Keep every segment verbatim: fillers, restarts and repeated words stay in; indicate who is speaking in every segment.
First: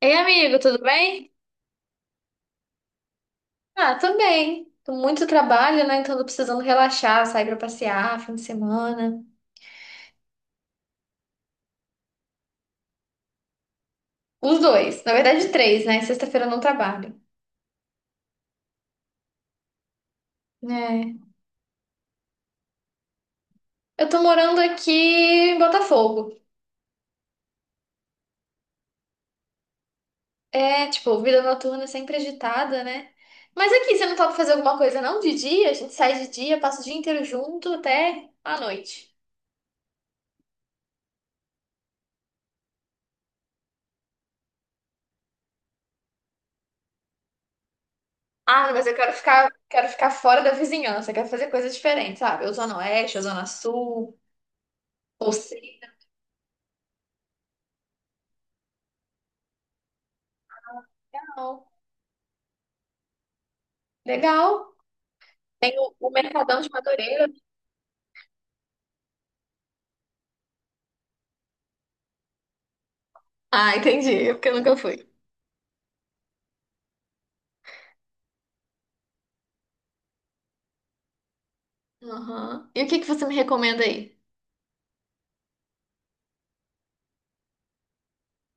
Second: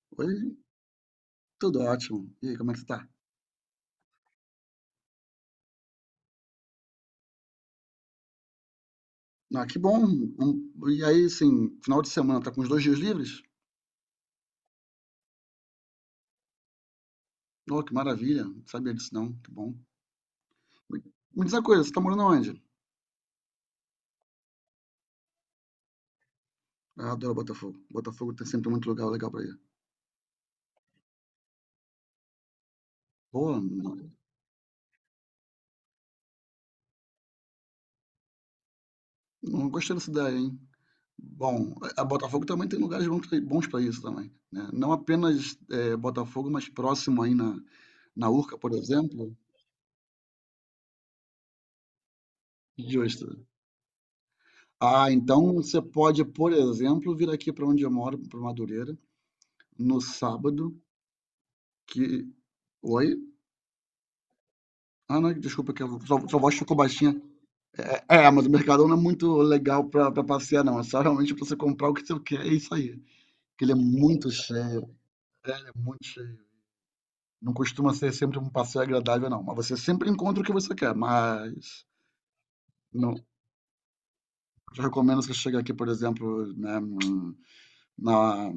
Speaker 1: Ei,
Speaker 2: Oi,
Speaker 1: amigo, tudo bem?
Speaker 2: tudo ótimo. E aí, como é que você tá?
Speaker 1: Ah, tô bem. Tô muito trabalho, né? Então tô precisando relaxar, sair pra passear, fim de semana.
Speaker 2: Ah, que bom. Um- e aí, assim, final de semana, tá com os dois dias livres?
Speaker 1: Os dois, na verdade três, né? Sexta-feira eu não trabalho.
Speaker 2: Oh, que maravilha. Não sabia disso não, que bom.
Speaker 1: É.
Speaker 2: Me diz uma coisa, você tá morando onde?
Speaker 1: Eu tô morando aqui em Botafogo.
Speaker 2: Ah, Eu adoro Botafogo. Botafogo tem sempre muito lugar legal pra ir.
Speaker 1: É, tipo, vida noturna sempre agitada, né?
Speaker 2: Pô,
Speaker 1: Mas aqui, você
Speaker 2: não,
Speaker 1: não topa fazer alguma coisa, não? De dia? A gente sai de dia, passa o dia inteiro junto até a noite.
Speaker 2: não gostei dessa ideia, hein? Bom, a a Botafogo também tem lugares bons pra bons pra isso também, né? Não apenas eh, Botafogo, mas próximo aí na, na Urca, por
Speaker 1: Ah, mas eu quero
Speaker 2: exemplo.
Speaker 1: ficar, quero ficar fora da vizinhança, quero fazer coisas diferentes, sabe? Ou Zona Oeste, ou
Speaker 2: Justo.
Speaker 1: Zona Sul,
Speaker 2: Ah,
Speaker 1: ou
Speaker 2: então
Speaker 1: sei,
Speaker 2: você pode, por exemplo, vir aqui para onde eu moro, para Madureira, no sábado
Speaker 1: não.
Speaker 2: que. Oi?
Speaker 1: Legal.
Speaker 2: Ah, não, desculpa, que a
Speaker 1: O o
Speaker 2: sua, sua voz
Speaker 1: Mercadão de
Speaker 2: ficou baixinha.
Speaker 1: Madureira.
Speaker 2: É, é, é, mas o Mercadão não é muito legal pra, pra passear, não. É só realmente pra você comprar o que você quer, é isso aí. Porque ele é
Speaker 1: Ah, entendi.
Speaker 2: muito
Speaker 1: É, porque eu nunca
Speaker 2: cheio.
Speaker 1: fui.
Speaker 2: É, ele é muito cheio. Não costuma ser sempre um passeio agradável, não. Mas você sempre encontra o que você quer, mas.
Speaker 1: Aham. E o que que
Speaker 2: Não,
Speaker 1: você me recomenda aí?
Speaker 2: eu recomendo você chegar aqui, por exemplo, né, hum, na,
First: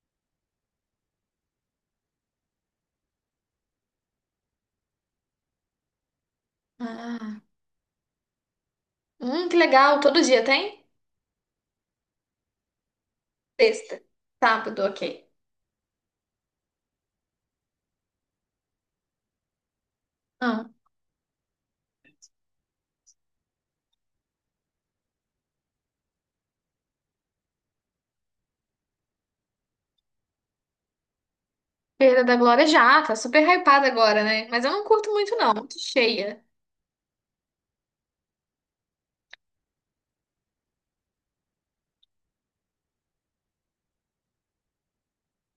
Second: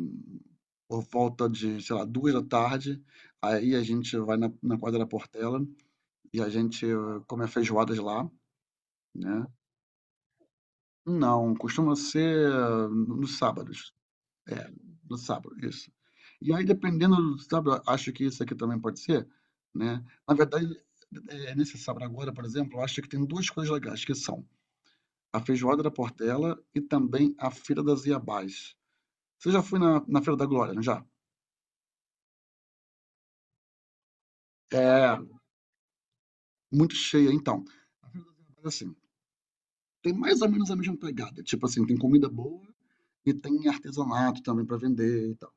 Speaker 2: por volta de, sei lá, duas da tarde. Aí a gente vai na, na quadra da Portela e a gente eh,
Speaker 1: Ah,
Speaker 2: come a feijoada de lá. Né.
Speaker 1: hum, que legal. Todo dia tem?
Speaker 2: Não, costuma ser eh, nos sábados.
Speaker 1: Sexta.
Speaker 2: É,
Speaker 1: Sábado, ok.
Speaker 2: no sábado, isso. E aí dependendo, do sábado acho que isso aqui também pode ser, né. Na verdade,
Speaker 1: Ah,
Speaker 2: eh, nesse sábado agora, por exemplo, eu acho que tem duas coisas legais, que são a feijoada da Portela e também a feira das Iabás. Você já foi na na Feira da Glória, não já?
Speaker 1: Feira da Glória já, tá super hypada agora, né? Mas eu não curto
Speaker 2: É,
Speaker 1: muito, não. Muito cheia.
Speaker 2: muito cheia então. Mas assim, tem mais ou menos a mesma pegada, tipo assim, tem comida boa e tem artesanato também para vender e tal.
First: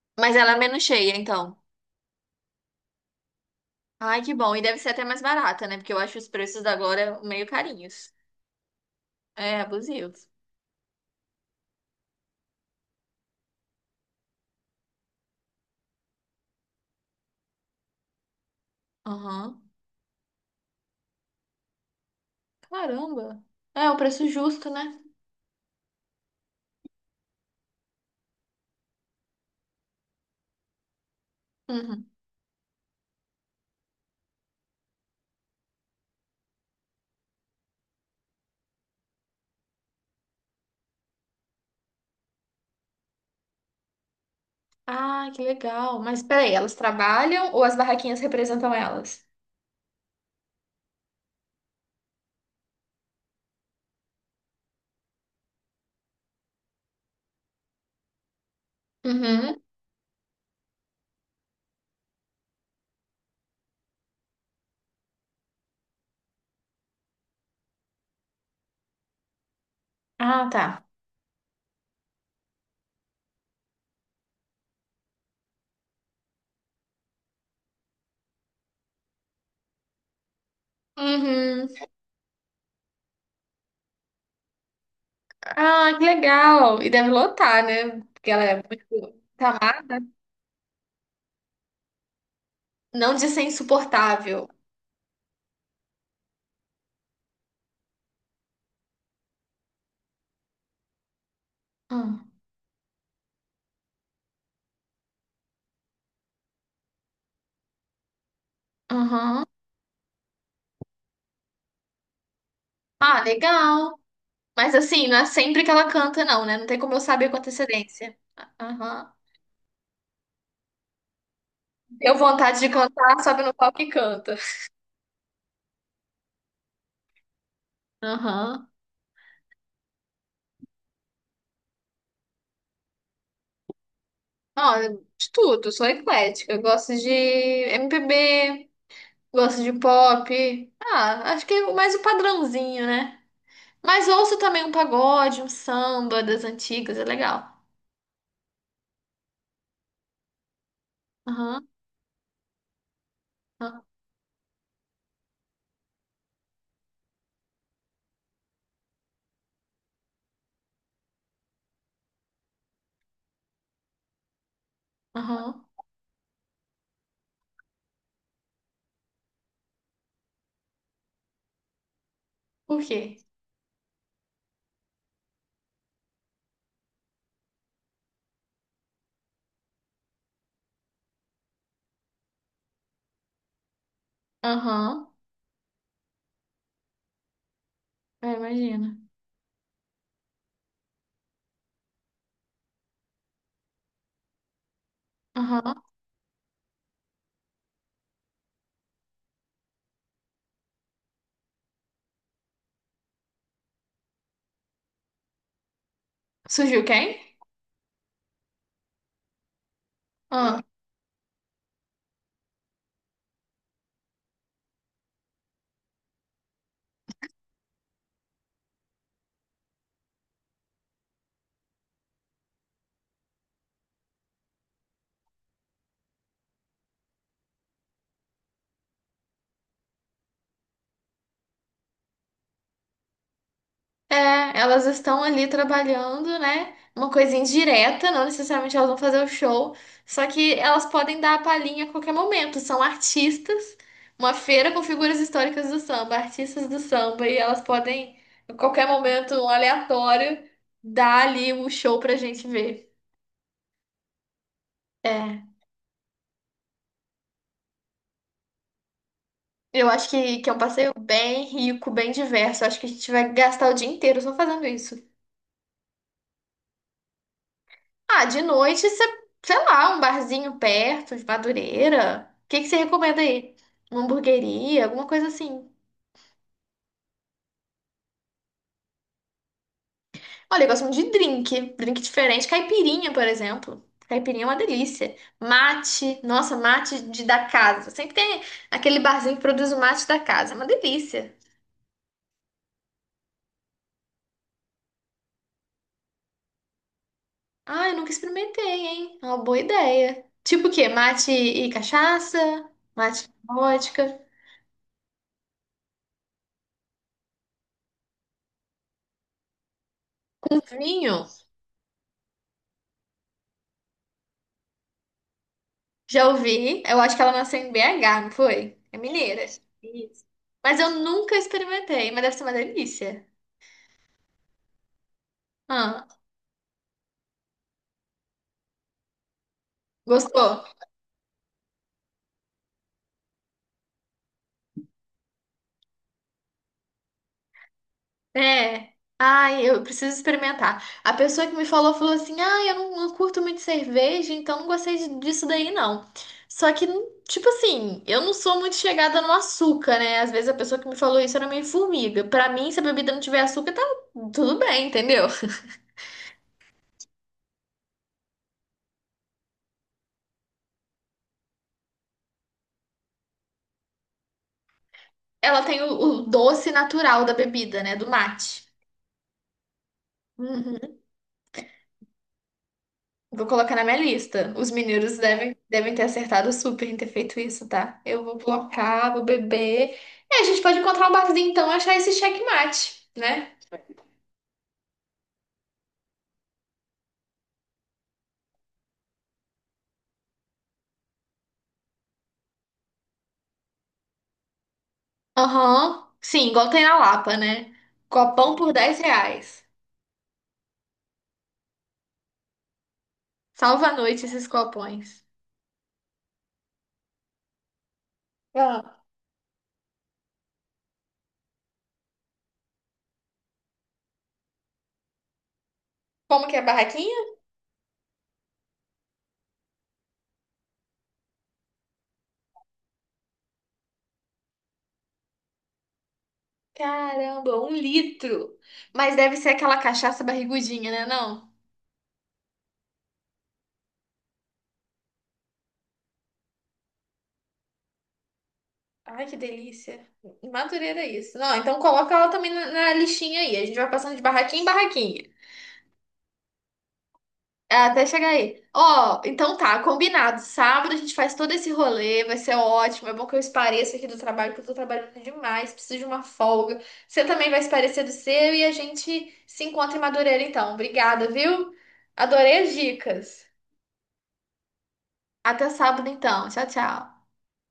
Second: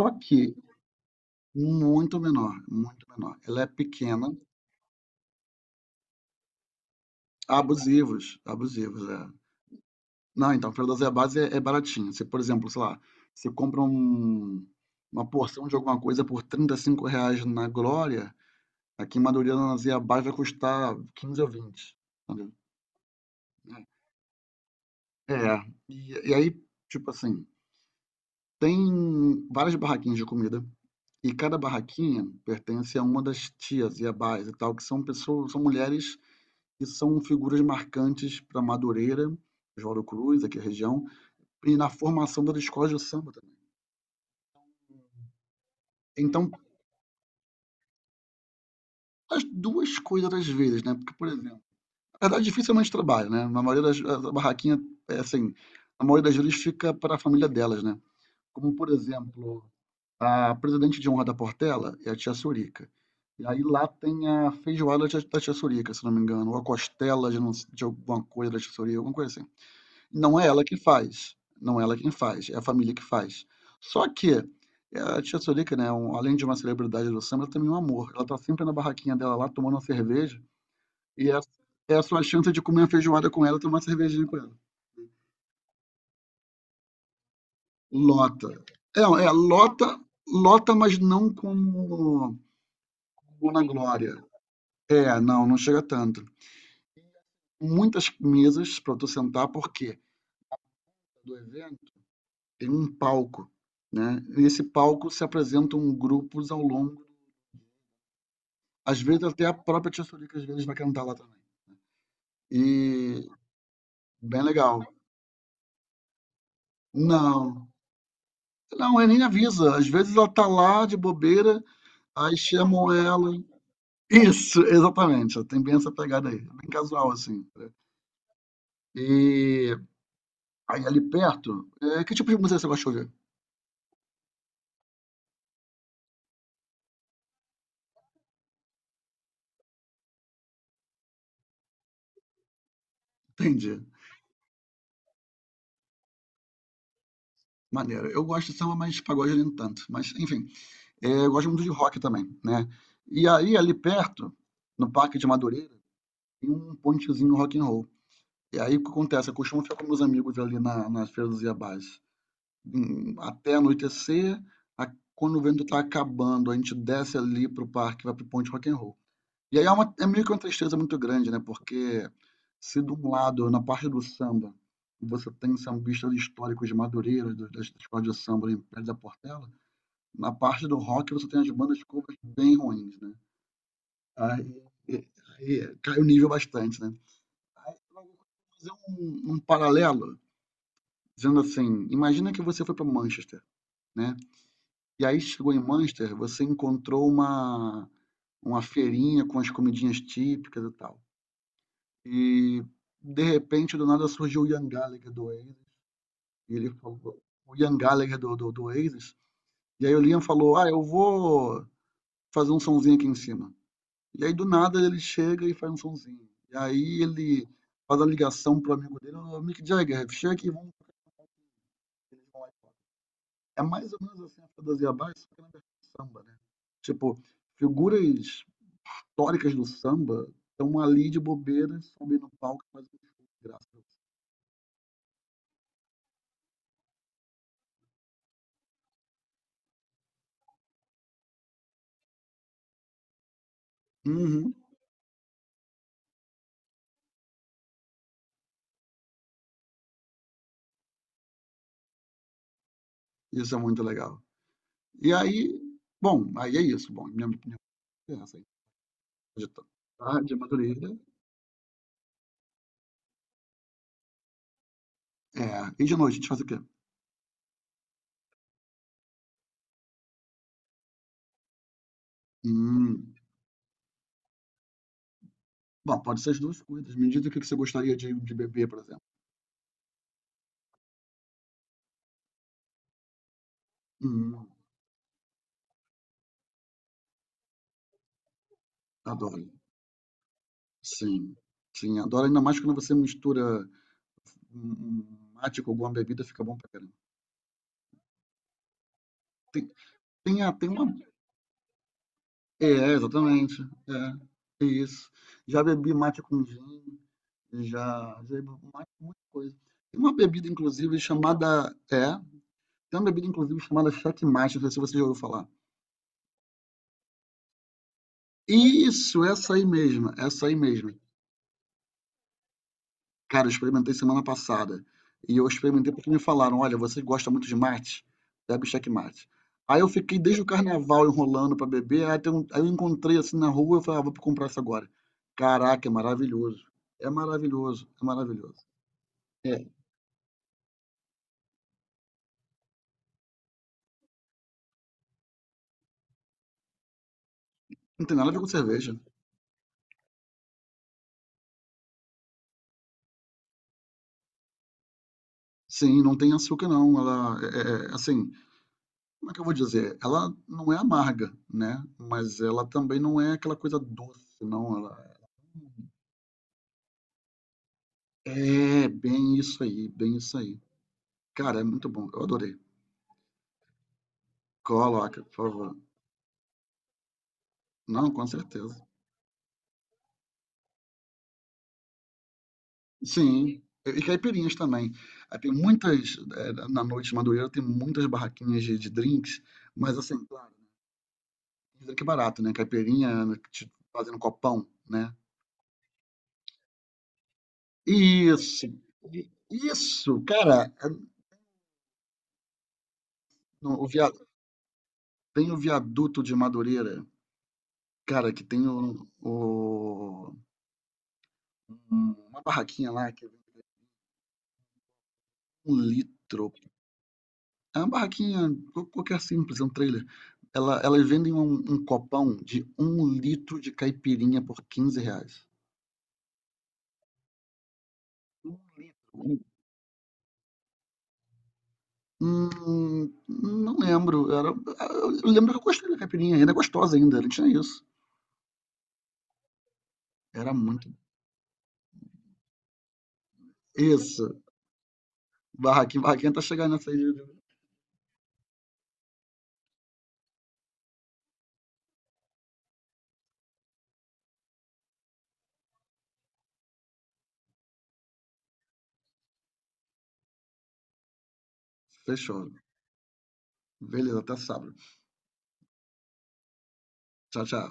Speaker 2: Só
Speaker 1: Mas ela
Speaker 2: que
Speaker 1: é menos cheia, então.
Speaker 2: muito menor, muito menor. Ela é
Speaker 1: Ai,
Speaker 2: pequena,
Speaker 1: que bom. E deve ser até mais barata, né? Porque eu acho os preços da Glória meio carinhos.
Speaker 2: abusivos, abusivos, é.
Speaker 1: É, abusivos.
Speaker 2: Não, então, para dosar a base é, é baratinho. Se por exemplo, sei lá, você compra um- uma porção de alguma coisa por trinta e cinco reais na Glória, aqui em Madureira,
Speaker 1: Aham.
Speaker 2: na dose a base vai custar quinze ou vinte. Entendeu?
Speaker 1: Caramba. É, o preço justo, né?
Speaker 2: É, é. e, e aí, tipo assim, tem várias barraquinhas de comida, e cada
Speaker 1: Uhum.
Speaker 2: barraquinha pertence a uma das tias e abás e tal, que são pessoas, são mulheres que são figuras marcantes para Madureira, Oswaldo Cruz, aqui a região, e na formação das escolas de samba também.
Speaker 1: Ah, que legal. Mas
Speaker 2: Então,
Speaker 1: peraí, elas trabalham ou as barraquinhas representam elas?
Speaker 2: as duas coisas às vezes, né? Porque, por exemplo, na verdade, dificilmente trabalha, né? Na maioria das A barraquinha, é assim, a maioria das vezes fica para a família delas, né? Como, por
Speaker 1: Uhum.
Speaker 2: exemplo, a presidente de honra da Portela é a tia Sorica. E aí lá tem a feijoada da tia Sorica, se não me engano, ou a costela de, não- de alguma coisa da tia Sorica, alguma coisa assim. Não é
Speaker 1: Ah,
Speaker 2: ela
Speaker 1: tá.
Speaker 2: que faz, não é ela quem faz, é a família que faz. Só que eh, a tia Sorica, né, um- além de uma celebridade do samba, ela também é um amor. Ela tá sempre na barraquinha dela lá, tomando uma cerveja, e essa
Speaker 1: Uhum.
Speaker 2: é a sua chance de comer uma feijoada com ela, e tomar uma cervejinha com ela.
Speaker 1: Ah, que legal. E deve lotar, né? Porque ela
Speaker 2: Lota.
Speaker 1: é
Speaker 2: É,
Speaker 1: muito
Speaker 2: é lota,
Speaker 1: amada.
Speaker 2: lota, mas não como
Speaker 1: Não de ser
Speaker 2: como na glória.
Speaker 1: insuportável.
Speaker 2: É, não, não chega tanto. Muitas mesas para tu sentar, porque do evento
Speaker 1: Hum.
Speaker 2: tem um palco, né? Nesse palco se apresentam grupos ao longo. Às vezes até
Speaker 1: Uhum.
Speaker 2: a própria Tia Sônica às vezes vai cantar lá também. E
Speaker 1: Ah, legal.
Speaker 2: bem
Speaker 1: Mas
Speaker 2: legal.
Speaker 1: assim, não é sempre que ela canta, não, né? Não tem como eu saber com
Speaker 2: Não,
Speaker 1: antecedência.
Speaker 2: não,
Speaker 1: Aham.
Speaker 2: ele nem avisa. Às vezes ela tá lá de bobeira,
Speaker 1: Deu
Speaker 2: aí
Speaker 1: vontade de
Speaker 2: chamam
Speaker 1: cantar,
Speaker 2: ela.
Speaker 1: sobe no palco e canta.
Speaker 2: Isso, exatamente. Tem bem essa pegada aí. Bem casual, assim.
Speaker 1: Aham.
Speaker 2: E aí ali perto, é, que tipo de música você gosta de ouvir?
Speaker 1: Ah, de tudo, sou eclética. Eu gosto de M P B, gosto de pop. Ah, acho que é mais o padrãozinho, né?
Speaker 2: Entendi.
Speaker 1: Mas ouço também um pagode, um samba das antigas, é legal.
Speaker 2: Maneiro. Eu gosto de samba, mas pagode nem tanto. Mas, enfim, é, eu gosto muito
Speaker 1: Aham,
Speaker 2: de rock também, né? E aí, ali
Speaker 1: aham,
Speaker 2: perto, no Parque de Madureira, tem um pontezinho rock and roll. E aí o que acontece? Eu costumo ficar com meus amigos ali na, na Feira do Zé Bás, hum, até anoitecer, a- quando o vento
Speaker 1: aham.
Speaker 2: tá acabando, a gente desce ali pro parque, vai pro Ponte Rock and Roll. E aí é, uma, é meio que uma tristeza muito grande, né? Porque se
Speaker 1: Por
Speaker 2: de
Speaker 1: quê?
Speaker 2: um lado, na parte do samba, você tem sambistas históricos de Madureira, do- das escolas de samba em Pé da Portela, na parte do rock você tem as bandas covers bem ruins, né? Aí,
Speaker 1: Aham,
Speaker 2: aí cai o nível bastante, né?
Speaker 1: eu
Speaker 2: Fazer
Speaker 1: imagino.
Speaker 2: um, um paralelo, dizendo assim: imagina que você foi para Manchester, né? E aí chegou em
Speaker 1: Aham.
Speaker 2: Manchester, você encontrou uma, uma feirinha com as comidinhas típicas e tal. E de repente, do nada surgiu o Ian Gallagher do Oasis, e ele
Speaker 1: Surgiu
Speaker 2: falou,
Speaker 1: quem?
Speaker 2: o Ian Gallagher do, do, do Oasis, e aí o Liam falou:
Speaker 1: Ah.
Speaker 2: ah, eu vou fazer um sonzinho aqui em cima. E aí do nada ele chega e faz um sonzinho. E aí ele faz a ligação pro amigo dele, o Mick Jagger, chega aqui, vamos. É mais ou menos assim a Fedosia Abaixo, só que na versão samba, né? Tipo, figuras históricas do samba estão ali de bobeira, sobem no palco e fazem um show de graça.
Speaker 1: É, elas estão ali trabalhando, né? Uma coisa indireta, não necessariamente elas vão fazer o show, só que elas podem dar a palhinha a qualquer momento. São artistas, uma
Speaker 2: Uhum,
Speaker 1: feira com figuras históricas do samba, artistas do samba, e elas podem, a qualquer momento, um aleatório, dar ali o show pra gente ver.
Speaker 2: isso é muito legal. E
Speaker 1: É,
Speaker 2: aí, bom, aí é isso. Bom, minha opinião é essa aí. De
Speaker 1: eu acho
Speaker 2: tarde,
Speaker 1: que, que é um passeio
Speaker 2: amadureira.
Speaker 1: bem rico, bem diverso. Eu acho que a gente vai gastar o dia inteiro só fazendo isso.
Speaker 2: É, e de noite, a gente faz o quê?
Speaker 1: Ah, de noite, cê- sei lá, um barzinho perto, de Madureira. O que que você
Speaker 2: Hum.
Speaker 1: recomenda aí? Uma hamburgueria, alguma coisa assim.
Speaker 2: Bom, pode ser as duas coisas. Me diz o que que você gostaria de, de beber, por exemplo.
Speaker 1: Olha, eu gosto muito de drink. Drink diferente. Caipirinha, por exemplo. Caipirinha
Speaker 2: Hum,
Speaker 1: é uma delícia. Mate. Nossa, mate de, da casa. Sempre tem aquele barzinho
Speaker 2: Adoro.
Speaker 1: que produz o mate da casa. É uma delícia.
Speaker 2: Sim, sim, adoro. Ainda mais quando você mistura um um mate com alguma bebida fica bom pra caramba.
Speaker 1: Ah, eu nunca experimentei, hein? É uma boa
Speaker 2: Tem,
Speaker 1: ideia.
Speaker 2: tem, a-
Speaker 1: Tipo
Speaker 2: tem
Speaker 1: o quê?
Speaker 2: uma.
Speaker 1: Mate e cachaça?
Speaker 2: É,
Speaker 1: Mate e
Speaker 2: exatamente. É,
Speaker 1: vodka?
Speaker 2: é isso. Já bebi mate com gin, já, já bebi um mate com muita coisa. Tem uma bebida, inclusive,
Speaker 1: Vinho?
Speaker 2: chamada. É, tem uma bebida, inclusive, chamada checkmate, não sei se você já ouviu falar.
Speaker 1: Já ouvi, eu acho que ela nasceu em B H, não foi? É
Speaker 2: Isso,
Speaker 1: mineira.
Speaker 2: essa
Speaker 1: Isso.
Speaker 2: aí mesmo, essa aí
Speaker 1: Mas eu
Speaker 2: mesmo.
Speaker 1: nunca experimentei, mas deve ser uma delícia.
Speaker 2: Cara, eu experimentei semana passada. E eu experimentei
Speaker 1: Ah,
Speaker 2: porque me falaram: olha, você gosta muito de mate? Bebe checkmate. Aí eu fiquei desde o
Speaker 1: gostou?
Speaker 2: carnaval enrolando pra beber. Aí, tem um- aí eu encontrei assim na rua. Eu falei: ah, vou comprar isso agora. Caraca, é maravilhoso. É maravilhoso. É maravilhoso.
Speaker 1: É.
Speaker 2: É,
Speaker 1: Ai, eu preciso experimentar. A pessoa que me falou falou assim: ah, eu não, não curto muito cerveja, então não gostei de- disso daí, não. Só que, tipo assim,
Speaker 2: não tem
Speaker 1: eu
Speaker 2: nada a
Speaker 1: não
Speaker 2: ver com
Speaker 1: sou muito
Speaker 2: cerveja.
Speaker 1: chegada no açúcar, né? Às vezes a pessoa que me falou isso era meio formiga. Pra mim, se a bebida não tiver açúcar, tá tudo bem, entendeu?
Speaker 2: Sim, não tem açúcar, não. Ela é, é, é, assim, como é que eu vou dizer? Ela não é amarga, né? Mas ela também não é aquela coisa doce, não. Ela
Speaker 1: Ela tem o, o doce natural da bebida, né? Do mate.
Speaker 2: é bem isso aí, bem isso aí.
Speaker 1: Uhum.
Speaker 2: Cara, é muito bom. Eu adorei.
Speaker 1: Vou colocar na minha lista. Os mineiros
Speaker 2: Coloca, por
Speaker 1: devem,
Speaker 2: favor.
Speaker 1: devem ter acertado super em ter feito isso, tá?
Speaker 2: Não,
Speaker 1: Eu
Speaker 2: com
Speaker 1: vou
Speaker 2: certeza.
Speaker 1: colocar, vou beber. É, a gente pode encontrar um barzinho então e achar esse checkmate, né?
Speaker 2: Sim. E caipirinhas também. Aí tem muitas, eh, na noite de Madureira, tem muitas barraquinhas de, de drinks, mas assim, claro, drink barato, né? Caipirinha, né, te fazendo copão, né?
Speaker 1: Aham. Sim, igual tem na Lapa, né? Copão
Speaker 2: Isso.
Speaker 1: por dez
Speaker 2: i-
Speaker 1: reais.
Speaker 2: Isso, cara. É- não, o
Speaker 1: Salva a
Speaker 2: via-
Speaker 1: noite esses copões.
Speaker 2: tem o viaduto de Madureira, cara, que tem
Speaker 1: Ah.
Speaker 2: o, o- uma barraquinha lá que vem um
Speaker 1: Como
Speaker 2: litro
Speaker 1: que é a barraquinha?
Speaker 2: É uma barraquinha qual- qualquer simples, é um trailer. Ela, elas vendem um, um copão de um litro de caipirinha por quinze reais.
Speaker 1: Caramba, um
Speaker 2: Um
Speaker 1: litro. Mas deve
Speaker 2: litro.
Speaker 1: ser aquela cachaça barrigudinha, né? Não?
Speaker 2: Hum, não lembro. Era, eu lembro que eu gostei da caipirinha, ainda é gostosa ainda, não tinha isso.
Speaker 1: Ai, que delícia.
Speaker 2: Era muito.
Speaker 1: Madureira é isso. Não, então coloca ela também na, na listinha aí. A gente vai passando de
Speaker 2: Isso.
Speaker 1: barraquinha em barraquinha.
Speaker 2: Barraquinha, barraquinha tá chegando nessa aí. de- de-
Speaker 1: É, até chegar aí. Ó, então tá, combinado. Sábado a gente faz todo esse rolê, vai ser ótimo. É bom que eu espareça aqui do trabalho, porque eu tô trabalhando demais, preciso de uma folga. Você também vai esparecer do seu e a gente se encontra em Madureira então. Obrigada, viu?
Speaker 2: Fechou.
Speaker 1: Adorei as dicas.
Speaker 2: Beleza, até sábado.
Speaker 1: Até sábado então. Tchau, tchau.
Speaker 2: Tchau, tchau.